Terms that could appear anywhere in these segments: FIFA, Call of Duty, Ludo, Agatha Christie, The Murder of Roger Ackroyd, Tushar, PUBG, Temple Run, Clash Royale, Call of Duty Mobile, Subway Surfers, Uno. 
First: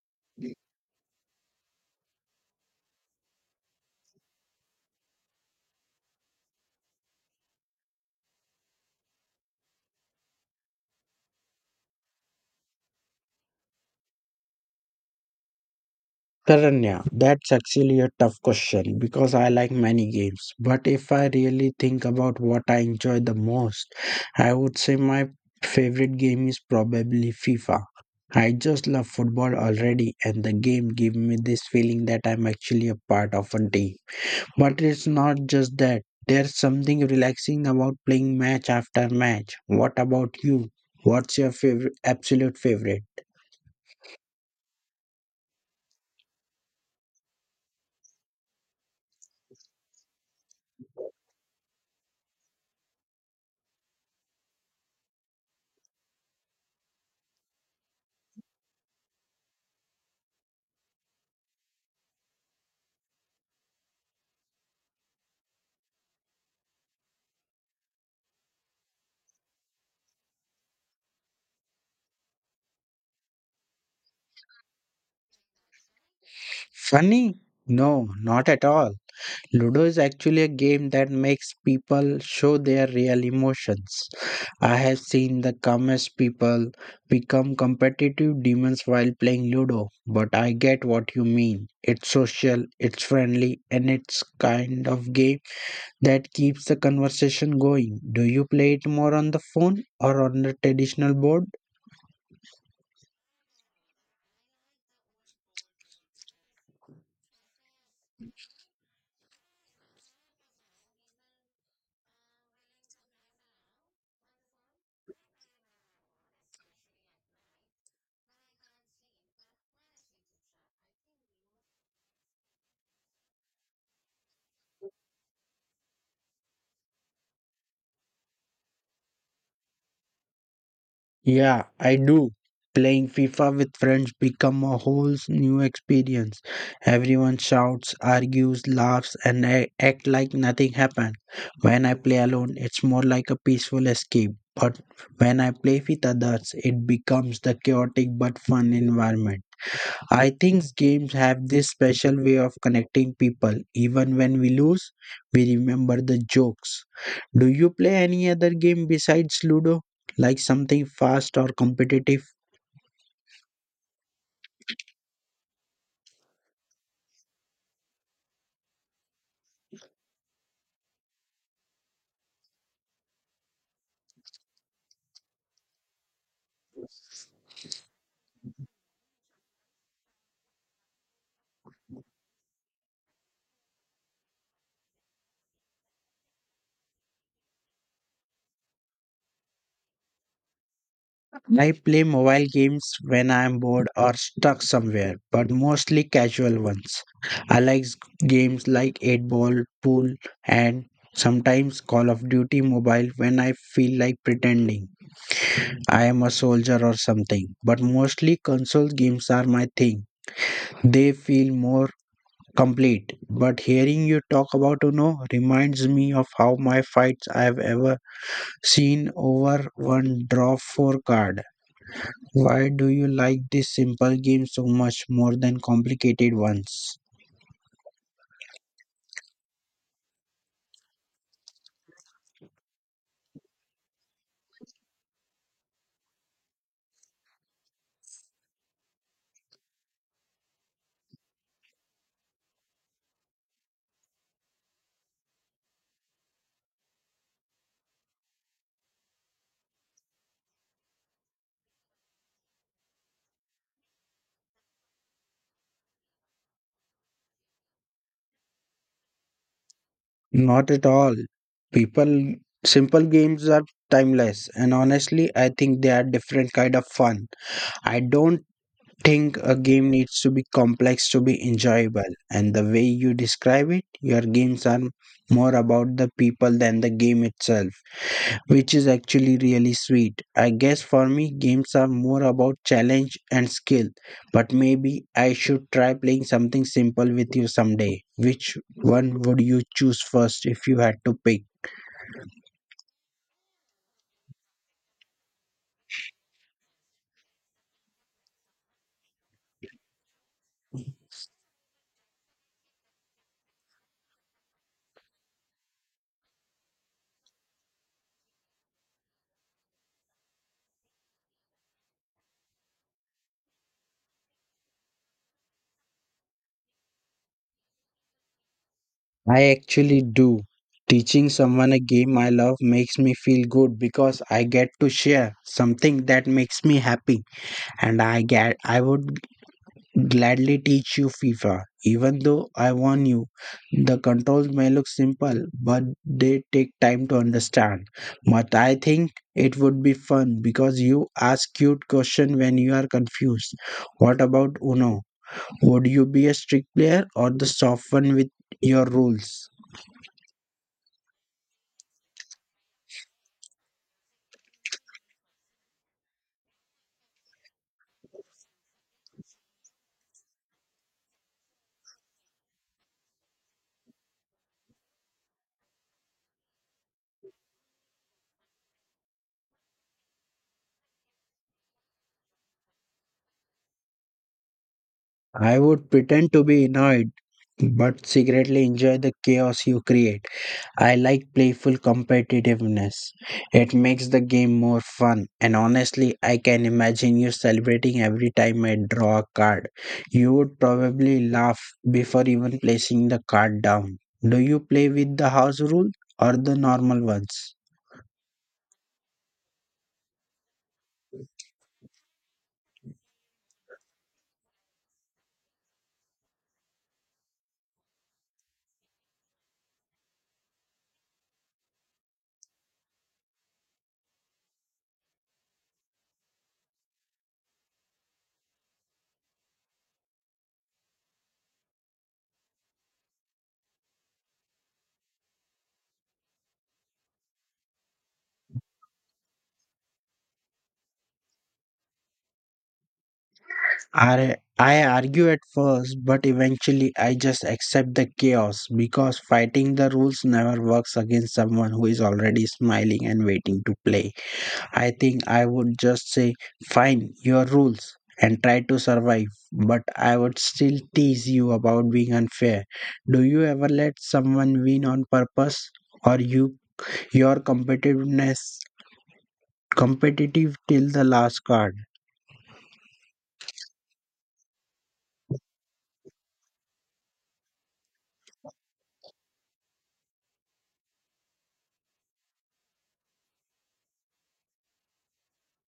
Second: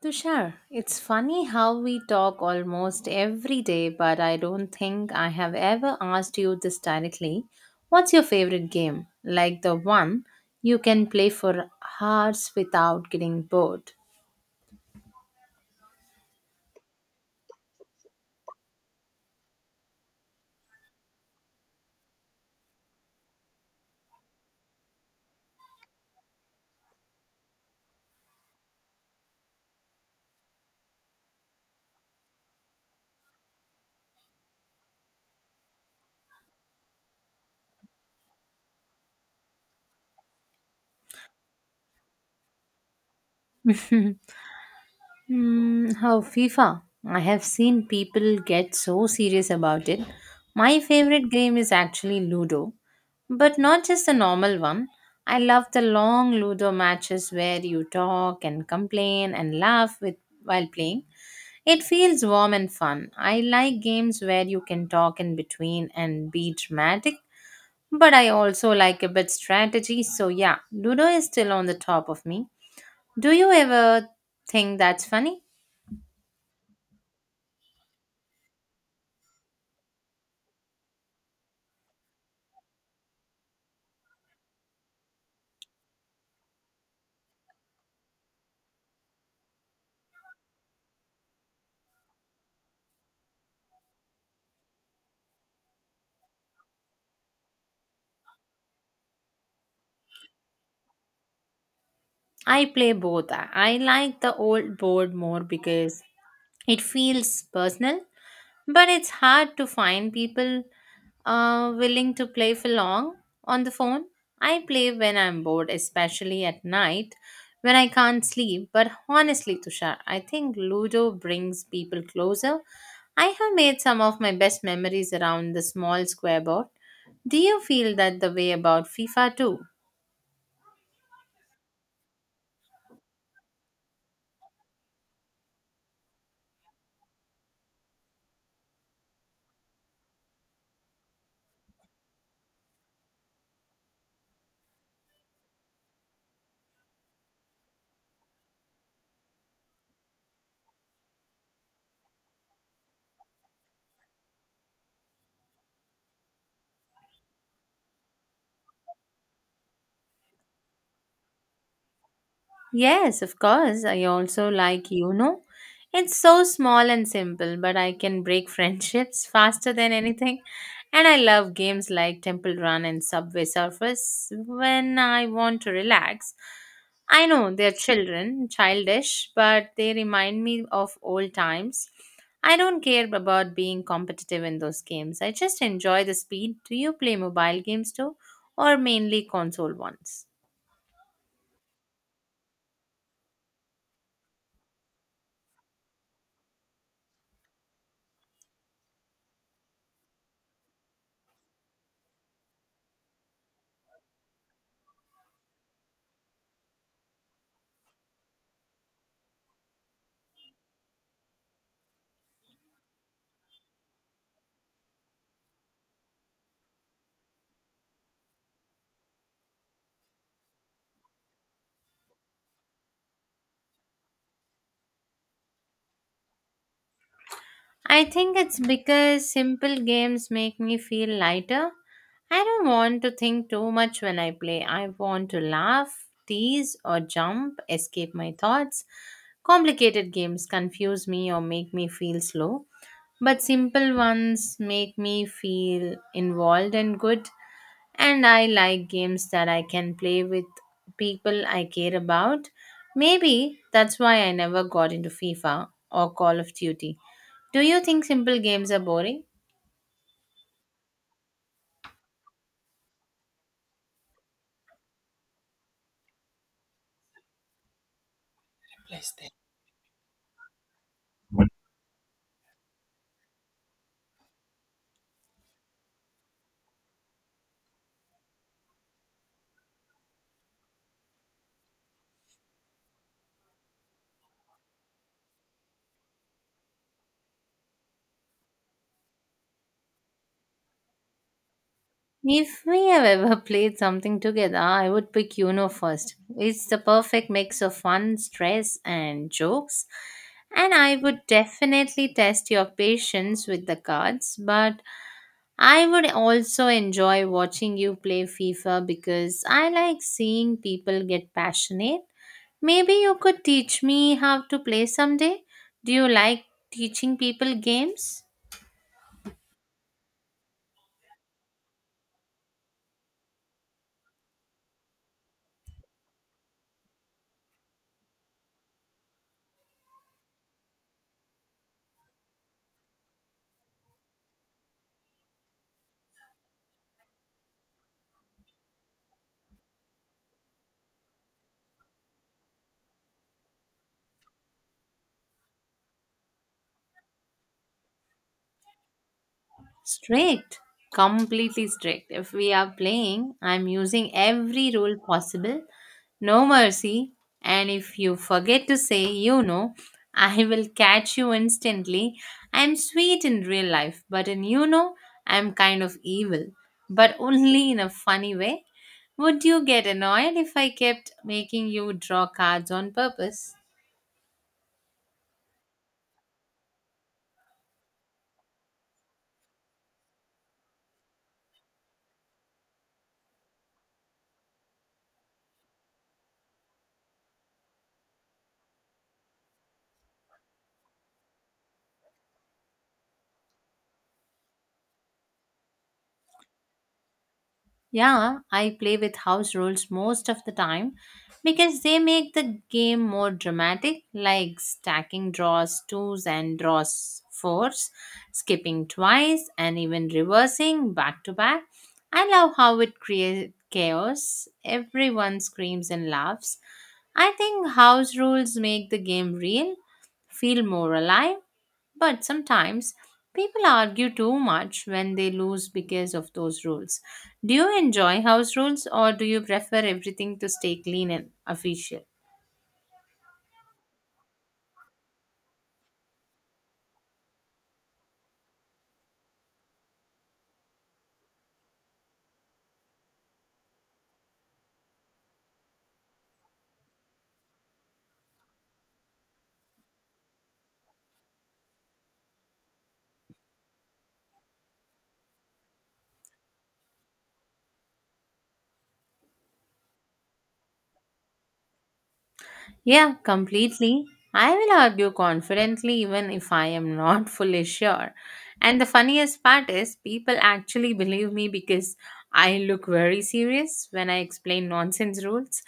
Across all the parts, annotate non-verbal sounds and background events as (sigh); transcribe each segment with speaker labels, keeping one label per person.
Speaker 1: Tushar, it's funny how we talk almost every day, but I don't think I have ever asked you this directly. What's your favorite game? Like the one you can play for hours without getting bored.
Speaker 2: Taranya, that's actually a tough question because I like many games. But if I really think about what I enjoy the most, I would say my favorite game is probably FIFA. I just love football already, and the game gave me this feeling that I'm actually a part of a team. But it's not just that, there's something relaxing about playing match after match. What about you? What's your favorite, absolute favorite?
Speaker 1: (laughs) Hmm, how FIFA? I have seen people get so serious about it. My favorite game is actually Ludo, but not just the normal one. I love the long Ludo matches where you talk and complain and laugh with while playing. It feels warm and fun. I like games where you can talk in between and be dramatic, but I also like a bit strategy. So yeah, Ludo is still on the top of me. Do you ever think that's funny?
Speaker 2: Funny? No, not at all. Ludo is actually a game that makes people show their real emotions. I have seen the calmest people become competitive demons while playing Ludo, but I get what you mean. It's social, it's friendly, and it's kind of game that keeps the conversation going. Do you play it more on the phone or on the traditional board?
Speaker 1: I play both. I like the old board more because it feels personal, but it's hard to find people willing to play for long on the phone. I play when I'm bored, especially at night when I can't sleep. But honestly, Tushar, I think Ludo brings people closer. I have made some of my best memories around the small square board. Do you feel that the way about FIFA too?
Speaker 2: Yeah, I do. Playing FIFA with friends become a whole new experience. Everyone shouts, argues, laughs, and act like nothing happened. When I play alone, it's more like a peaceful escape. But when I play with others, it becomes the chaotic but fun environment. I think games have this special way of connecting people. Even when we lose, we remember the jokes. Do you play any other game besides Ludo? Like something fast or competitive?
Speaker 1: Yes, of course. I also like you know. It's so small and simple, but I can break (laughs) friendships faster than anything. And I love games like Temple Run and Subway Surfers when I want to relax. I know they're children, childish, but they remind me of old times. I don't care about being competitive in those games. I just enjoy the speed. Do you play mobile games too, or mainly console ones?
Speaker 2: I play mobile games when I am bored or stuck somewhere, but mostly casual ones. I like games like 8 Ball, Pool, and sometimes Call of Duty Mobile when I feel like pretending. I am a soldier or something. But mostly console games are my thing. They feel more complete. But hearing you talk about Uno reminds me of how my fights I've ever seen over one draw four card. Why do you like this simple game so much more than complicated ones?
Speaker 1: I think it's because simple games make me feel lighter. I don't want to think too much when I play. I want to laugh, tease, or jump, escape my thoughts. Complicated games confuse me or make me feel slow, but simple ones make me feel involved and good, and I like games that I can play with people I care about. Maybe that's why I never got into FIFA or Call of Duty. Do you think simple games are boring?
Speaker 2: Not at all. People simple games are timeless, and honestly I think they are different kind of fun. I don't think a game needs to be complex to be enjoyable, and the way you describe it, your games are more about the people than the game itself, which is actually really sweet. I guess for me, games are more about challenge and skill, but maybe I should try playing something simple with you someday. Which one would you choose first if you had to pick?
Speaker 1: If we have ever (laughs) played something together, I would pick Uno first. It's the perfect mix of fun, stress, and jokes. And I would definitely test your patience with the cards, but I would also enjoy watching you play FIFA because I like seeing people get passionate. Maybe you could teach me how to play someday. Do you like teaching people games?
Speaker 2: I actually do. Teaching someone a game I love makes me feel good because I get to share something that makes me happy, and I would gladly teach you FIFA. Even though I warn you, the controls may look simple but they take time to understand. But I think it would be fun because you ask cute questions when you are confused. What about Uno? Would you be a strict player or the soft one with your rules?
Speaker 1: Strict, completely strict. If we are playing, I'm using every rule possible. No mercy. And if you forget to say, you know, (laughs) I will catch you instantly. I'm sweet in real life, but in you know, I'm kind of evil, but only in a funny way. Would you get annoyed if I kept making you draw cards on purpose?
Speaker 2: I would pretend to be annoyed, but secretly enjoy the chaos you create. I like playful competitiveness. It makes the game more fun, and honestly, I can imagine you celebrating every time I draw a card. You would probably laugh before even placing the card down. Do you play with the house rule or the normal ones?
Speaker 1: Yeah, I play with house rules most of the time because they make the game more dramatic, like stacking draws twos and draws fours, skipping twice, and even reversing back to back. I love how it creates chaos. Everyone screams and laughs. I think house rules make the game real, feel more alive, but sometimes people argue too much when they lose because of those rules. Do you enjoy house rules or do you prefer everything to stay clean and official?
Speaker 2: I argue at first, but eventually I just accept the chaos because fighting the rules never works against someone who is already smiling and waiting to play. I think I would just say, fine, your rules, and try to survive, but I would still tease you about being unfair. Do you ever let someone win on purpose, or you your competitiveness competitive till the last card?
Speaker 1: Yeah, completely. I will argue confidently even if I am not (laughs) fully sure. And the funniest part is, people actually believe me because I look very serious when I explain nonsense rules.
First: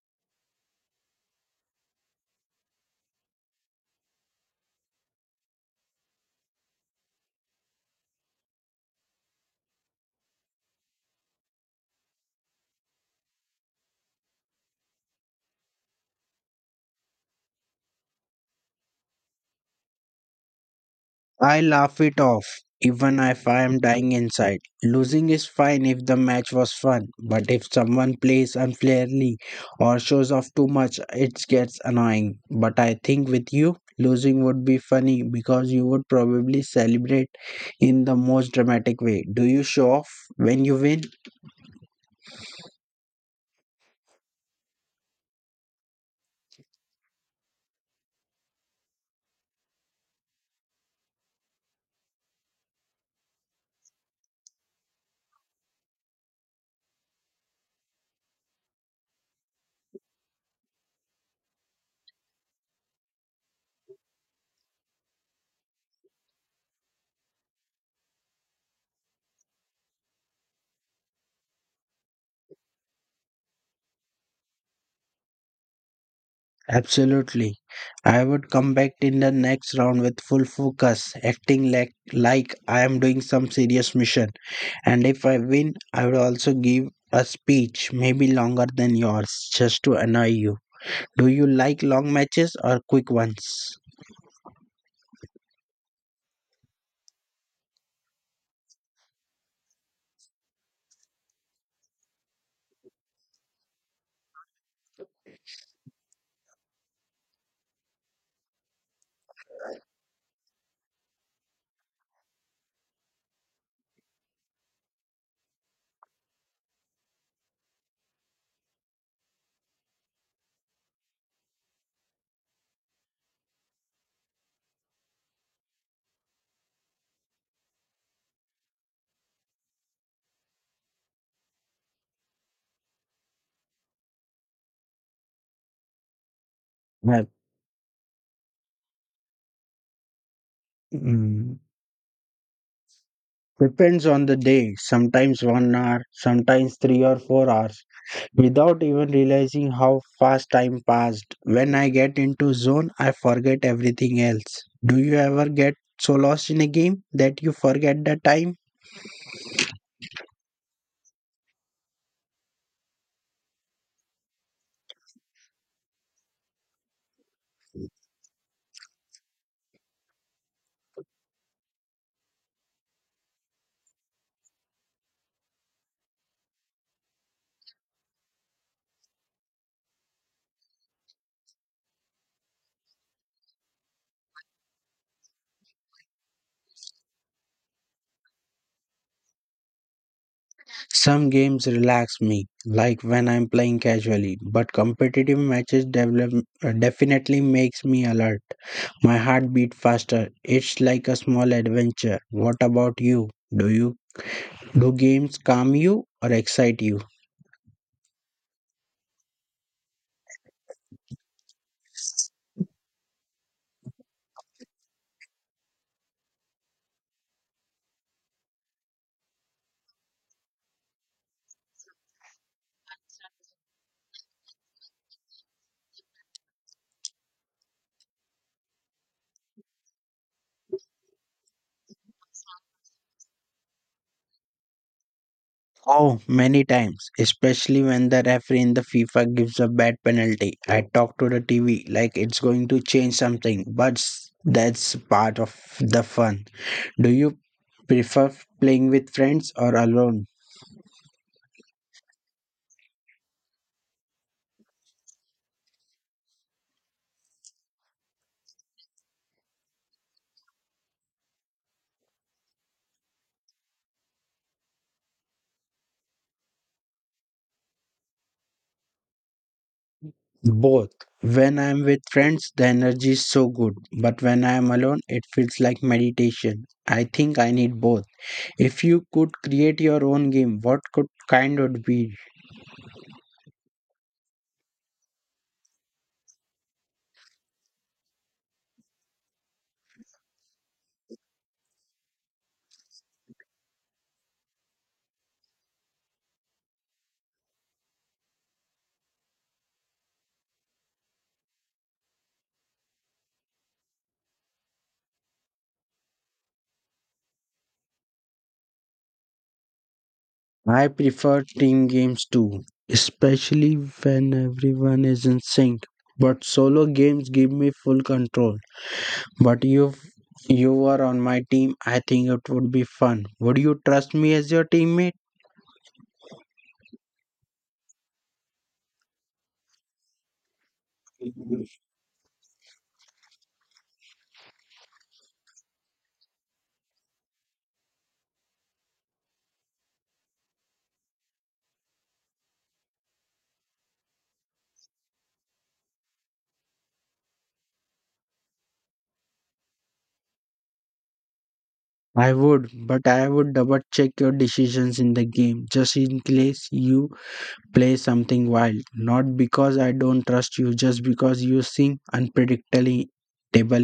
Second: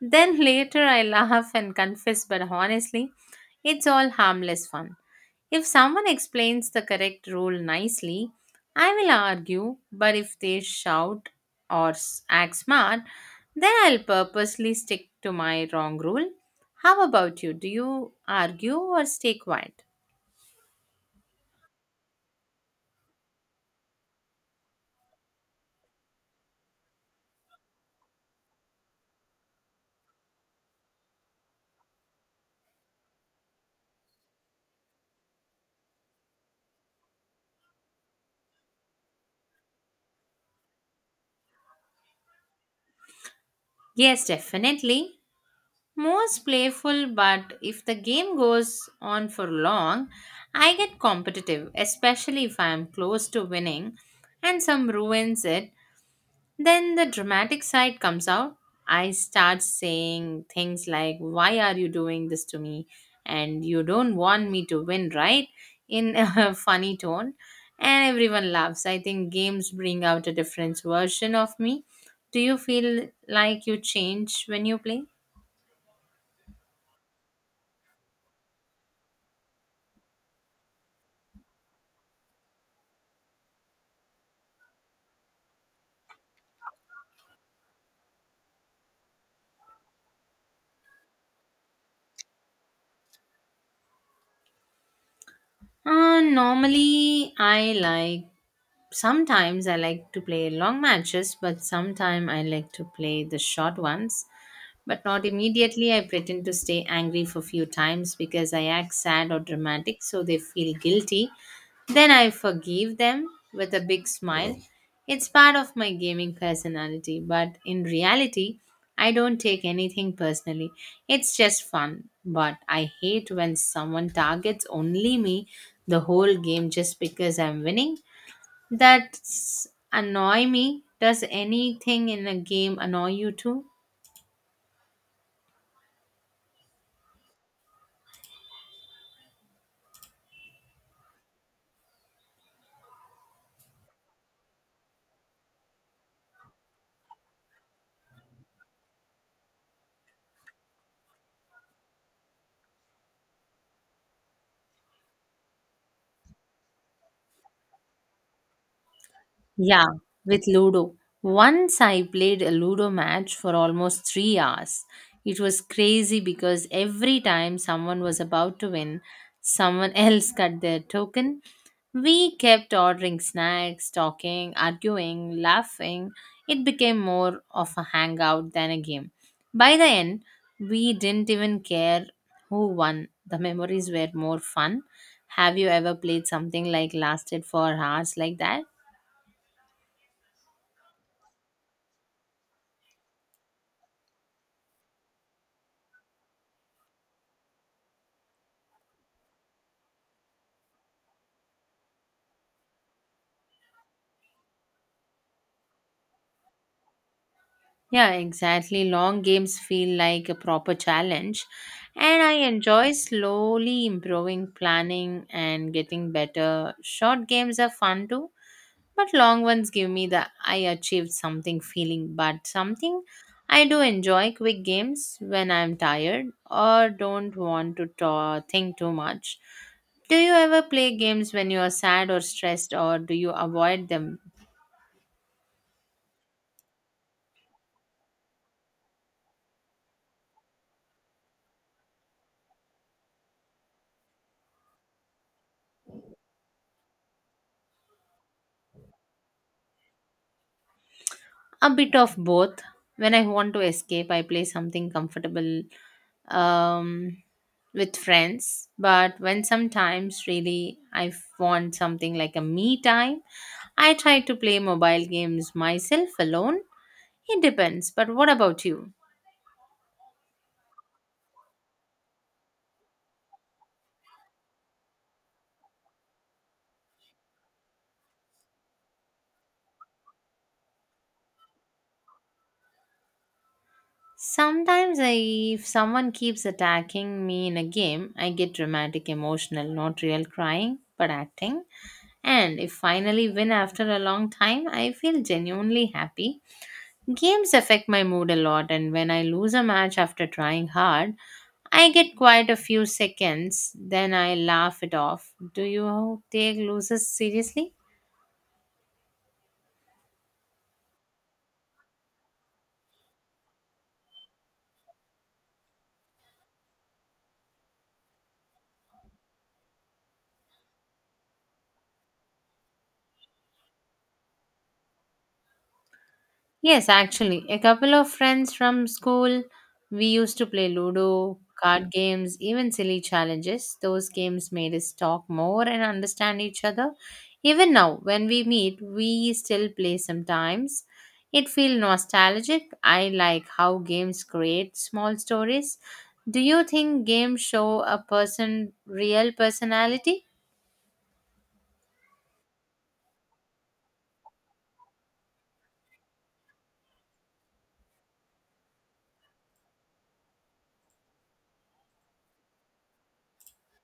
Speaker 1: Then later I (laughs) laugh and confess, but honestly, it's all harmless fun. If someone explains the correct rule nicely, I will argue, but if they shout or act smart, then I'll purposely stick to my wrong rule. How about you? Do you argue or stay quiet?
Speaker 2: I laugh it off, even if I am dying inside. Losing is fine if the match was fun, but if someone plays unfairly or shows off too much, it gets annoying. But I think with you, losing would be funny because you would probably celebrate in the most dramatic way. Do you show off when you win?
Speaker 1: Yes, definitely. Most playful, but if the game goes on for long, I get competitive, especially if I am close to winning and some ruins it. Then the dramatic side comes out. I start saying things like, why are you doing this to me? And you don't want me to win, right? In a (laughs) funny tone. And everyone laughs. I think games bring out a different version of me. Do you feel like you change when you play?
Speaker 2: Absolutely. I would come back in the next round with full focus, acting like I am doing some serious mission. And if I win, I would also give a speech, maybe longer than yours, just to annoy you. Do you like long matches or quick ones?
Speaker 1: Normally, I like sometimes I like to play long matches, but sometimes I like to play the short ones. But not immediately. I pretend to stay angry for few times because I act sad or dramatic, so they feel guilty. Then I forgive them with a big smile. It's part of my gaming personality, but in reality, I don't take anything personally. It's just fun. But I hate when someone targets only me the whole game just because I'm winning, that annoy me. Does anything in a game annoy you too?
Speaker 2: Well, mm, Depends on the day. Sometimes 1 hour, sometimes 3 or 4 hours, without even realizing how fast time passed. When I get into zone, I forget everything else. Do you ever get so lost in a game that you forget the time?
Speaker 1: Yeah, with Ludo. Once I played a Ludo match for almost 3 hours. It was crazy because every time someone was about to win, someone (laughs) else got their token. We kept ordering snacks, talking, arguing, laughing. It became more of a hangout than a game. By the end, we didn't even care who won. The memories were more fun. Have you ever played something like lasted for hours like that?
Speaker 2: Some games relax me, like when I'm playing casually, but competitive matches develop, definitely makes me alert. My heart beat faster. It's like a small adventure. What about you? Do you do games calm you or excite you?
Speaker 1: Yeah, exactly. Long games feel like a proper challenge, and I enjoy slowly improving planning and getting better. Short games are fun too, but long ones give me the I achieved something feeling, but something I do enjoy quick games when I'm tired or don't want to ta think too much. Do you ever play games when you are sad or stressed, or do you avoid them?
Speaker 2: Oh, many times, especially when the referee in the FIFA gives a bad penalty. I talk to the TV like it's going to change something, but that's part of the fun. Do you prefer playing with friends or alone?
Speaker 1: A bit of both. When I want to escape, I play something comfortable, um, with friends. But when sometimes really I want something like a me time, I try to play mobile games myself alone. It depends. But what about you?
Speaker 2: Both. When I'm with friends, the energy is so good, but when I'm alone, it feels like meditation. I think I need both. If you could create your own game, what could kind would be.
Speaker 1: Sometimes I, if someone keeps attacking me in a game, I get dramatic, emotional, not real crying, but acting. And if finally win after a long time, I feel genuinely happy. Games affect my mood a lot, and when I lose a match after trying hard, I get quite a few seconds, then I laugh it off. Do you take losers seriously?
Speaker 2: I prefer team games too, especially when everyone is in sync. But solo games give me full control. But if you were on my team, I think it would be fun. Would you trust me as your teammate?
Speaker 1: Yes, actually, a couple of friends from school, we used to play Ludo, card games, even silly challenges. Those games made us talk more and understand each other. Even now, when we meet, we still play sometimes. It feels nostalgic. I like how games create small stories. Do you think games show a person real personality?
Speaker 2: I would, but I would double check your decisions in the game just in case you play something wild. Not because I don't trust you, just because you seem unpredictable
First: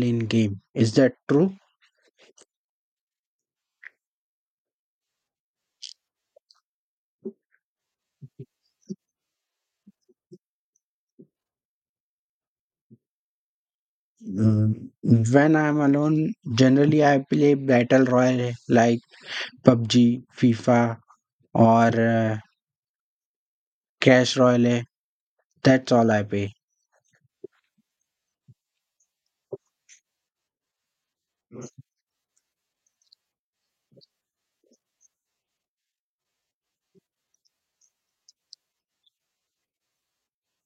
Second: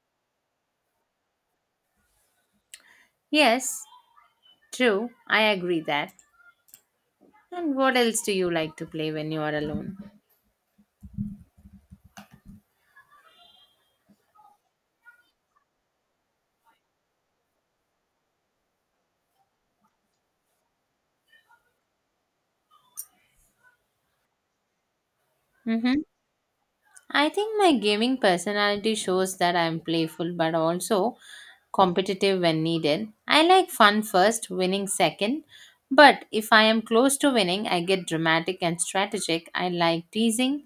Speaker 2: in game. Is that true?
Speaker 1: Yes, true. I agree that. And what else do you like to play when you are alone?
Speaker 2: Mm, When I'm alone, generally I play Battle Royale like PUBG, FIFA, or Clash Royale. That's
Speaker 1: Mm-hmm.
Speaker 2: all I play.
Speaker 1: I think my gaming personality shows that I'm playful but also competitive when needed. I like fun first, winning second, but if I am close to winning, I get dramatic and strategic. I like teasing,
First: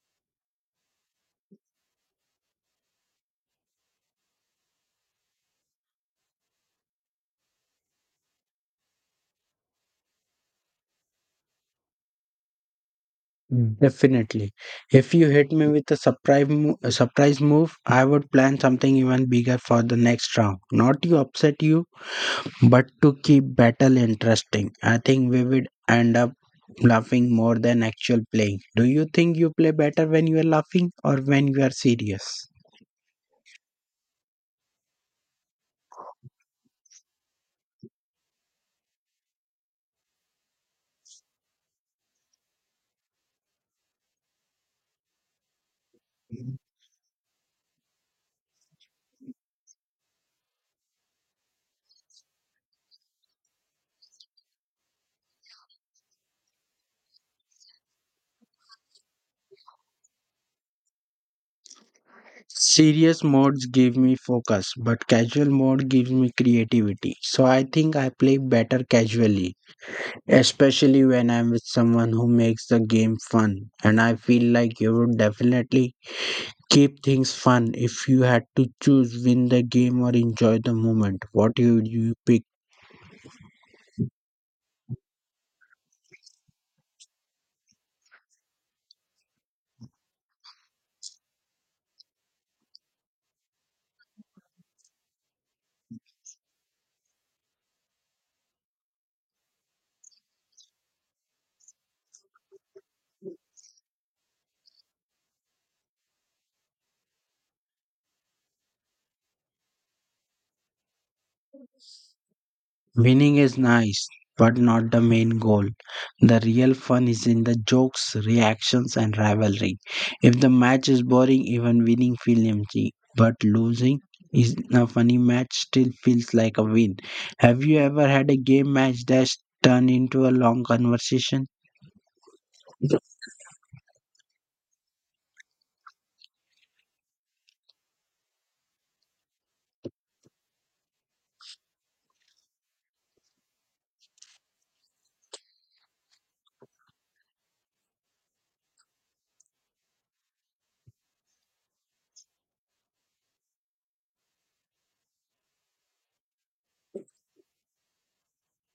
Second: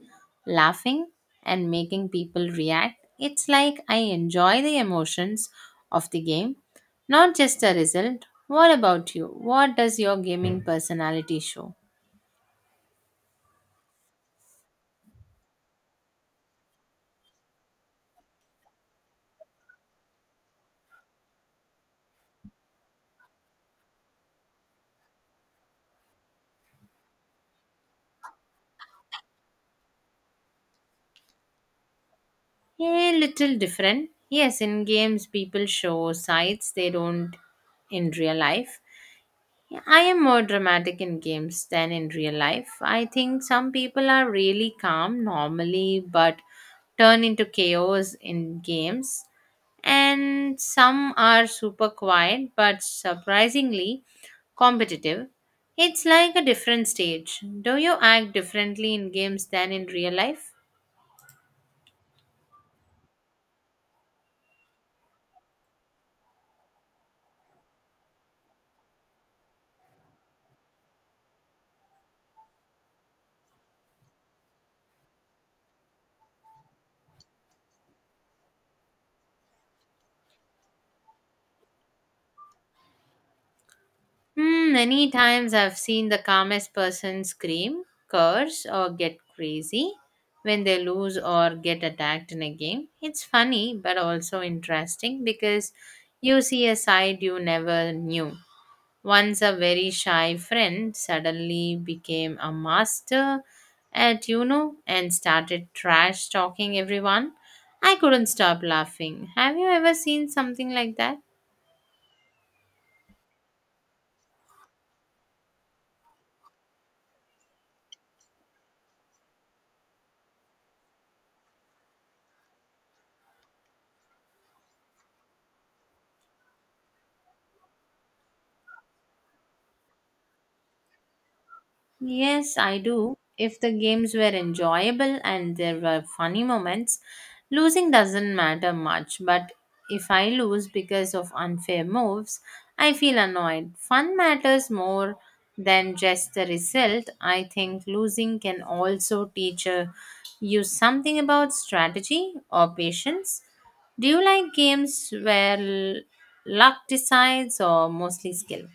Speaker 1: laughing, and making people react. It's like I enjoy the emotions of the game, not just the result. What about you? What does your gaming personality show?
Speaker 2: Mm. Definitely. If you hit me with a surprise a surprise move, I would plan something even bigger for the next round. Not to upset you, but to keep battle interesting. I think we would end up laughing more than actual playing. Do you think you play better when you are laughing or when you are serious?
Speaker 1: A little different. Yes, in games, people show sides they don't in real life. I am more dramatic in games than in real life. I think some people are really calm normally but turn into chaos in games, and some are super quiet but surprisingly competitive. It's like a different stage. Do you act differently in games than in real life?
Speaker 2: Serious modes give me focus, but casual mode gives me creativity. So I think I play better casually, especially when I'm with someone who makes the game fun. And I feel like you would definitely keep things fun if you had to choose win the game or enjoy the moment. What you pick?
Speaker 1: Hmm, many times I've seen the calmest person scream, curse, or get crazy when they lose or get attacked in a game. It's funny but also interesting because you see a side you never knew. Once a very shy friend suddenly became a master at you know and started trash talking everyone. I couldn't stop laughing. Have you ever seen something like that?
Speaker 2: Winning is nice, but not the main goal. The real fun is in the jokes, reactions, and rivalry. If the match is boring, even winning feels empty. But losing is a funny match still feels like a win. Have you ever had a game match that's turned into a long conversation?
Speaker 1: Yes, I do. If the games were enjoyable and there were funny moments, losing doesn't matter much. But if I lose because of unfair moves, I feel annoyed. Fun matters more than just the result. I think losing can also teach you something about strategy or patience. Do you like games where luck decides or mostly skill?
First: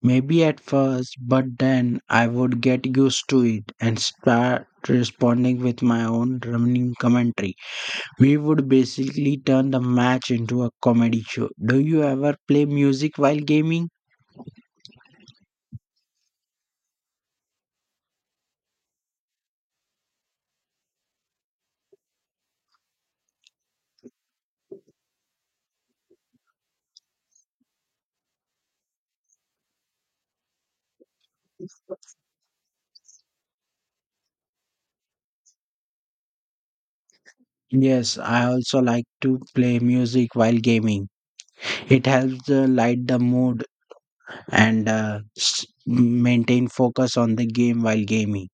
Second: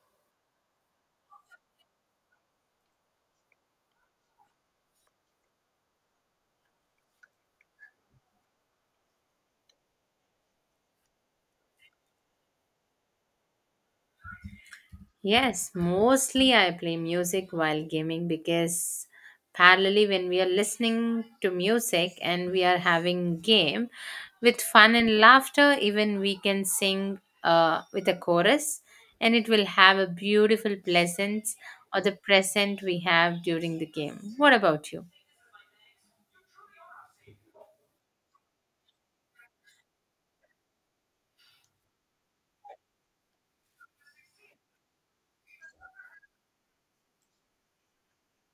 Speaker 2: Maybe at first, but then I would get used to it and start responding with my own running commentary. We would basically turn the match into a comedy show. Do you ever play music while gaming?
Speaker 1: Yes, mostly I play music while gaming because parallelly when we are listening to music and we are having game with fun and laughter even we can sing with a chorus and it will have a beautiful pleasance or the present we have during the game. What about you?
Speaker 2: Yes, I also like to play music while gaming. It helps light the mood and maintain focus on the game while gaming.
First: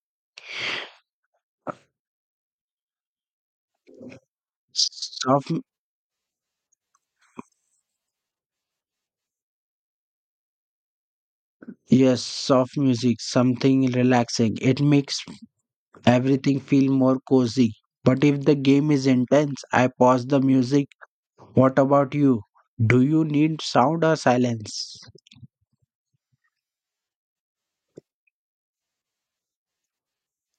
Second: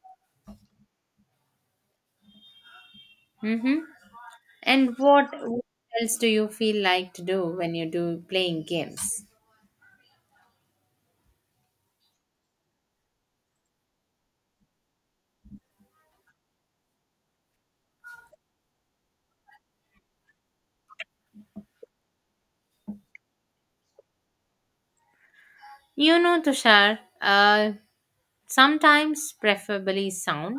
Speaker 1: Mhm. And what
Speaker 2: Soft,
Speaker 1: else do you feel like to do when you do playing games?
Speaker 2: yes, soft music, something relaxing. It makes everything feel more cozy. But if the game is intense, I pause the music. What about you? Do you need sound or silence?
Speaker 1: You know, Tushar, sometimes preferably sound,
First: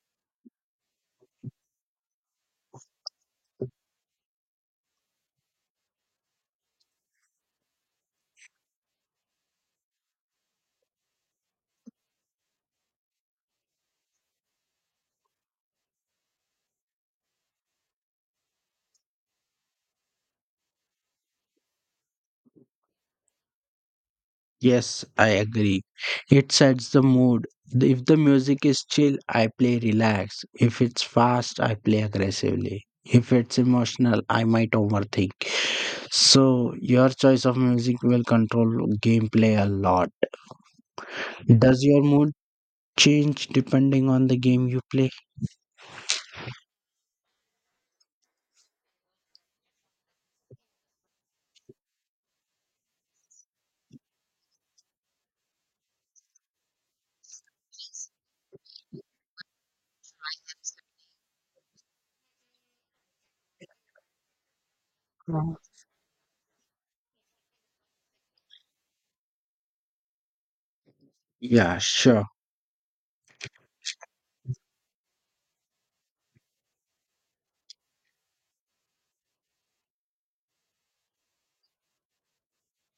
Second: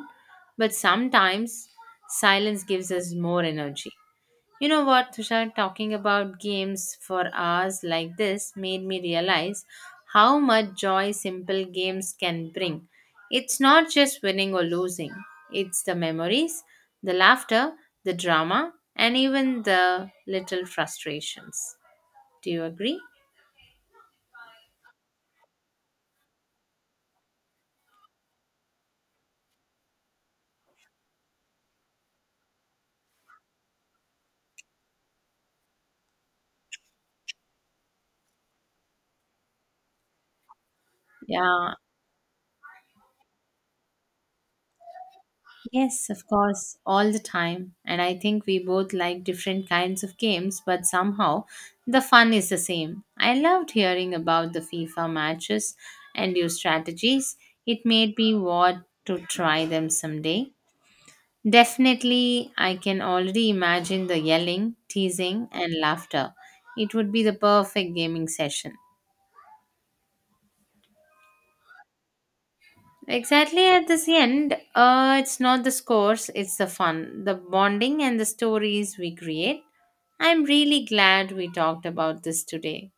Speaker 1: but sometimes silence gives us more energy. You know what, Tushar, talking about games for hours like this made me realize how much joy simple games can bring. It's not just winning or losing, it's the memories, the laughter, the drama, and even the little frustrations. Do you agree?
Speaker 2: Yes, I agree. It sets the mood. If the music is chill, I play relaxed. If it's fast, I play aggressively. If it's emotional, I might overthink. So, your choice of music will control gameplay a lot.
Speaker 1: Yeah,
Speaker 2: Does your mood change depending on the game you play?
Speaker 1: yes, of course, all the time. And I think we both like different kinds of games, but somehow the fun is the same. I loved hearing about the FIFA matches and your strategies. It made me want to try them someday. Definitely, I can already imagine the yelling, teasing,
Speaker 2: Wow.
Speaker 1: and laughter. It would be the perfect gaming session.
Speaker 2: Yeah, sure.
Speaker 1: Exactly at this end, it's not the scores, it's the fun, the bonding, and the stories we create. I'm really glad we talked about this today.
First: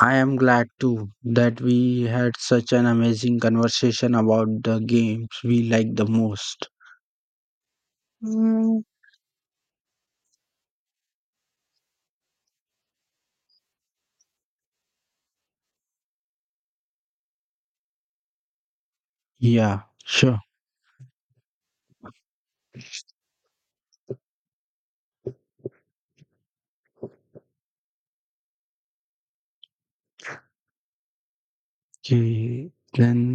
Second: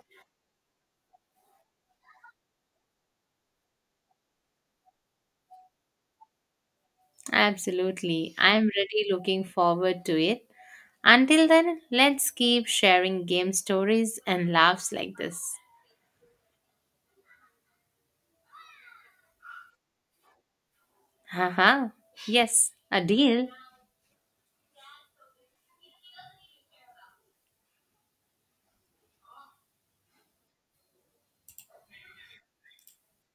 Speaker 2: I am glad too that we had such an amazing conversation about the games we like the most.
Speaker 1: Absolutely. I'm
Speaker 2: Mm,
Speaker 1: really looking forward to it. Until then, let's keep sharing game stories and laughs like this.
Speaker 2: Yeah, sure.
Speaker 1: Haha. Yes, a deal.
Speaker 2: जी, then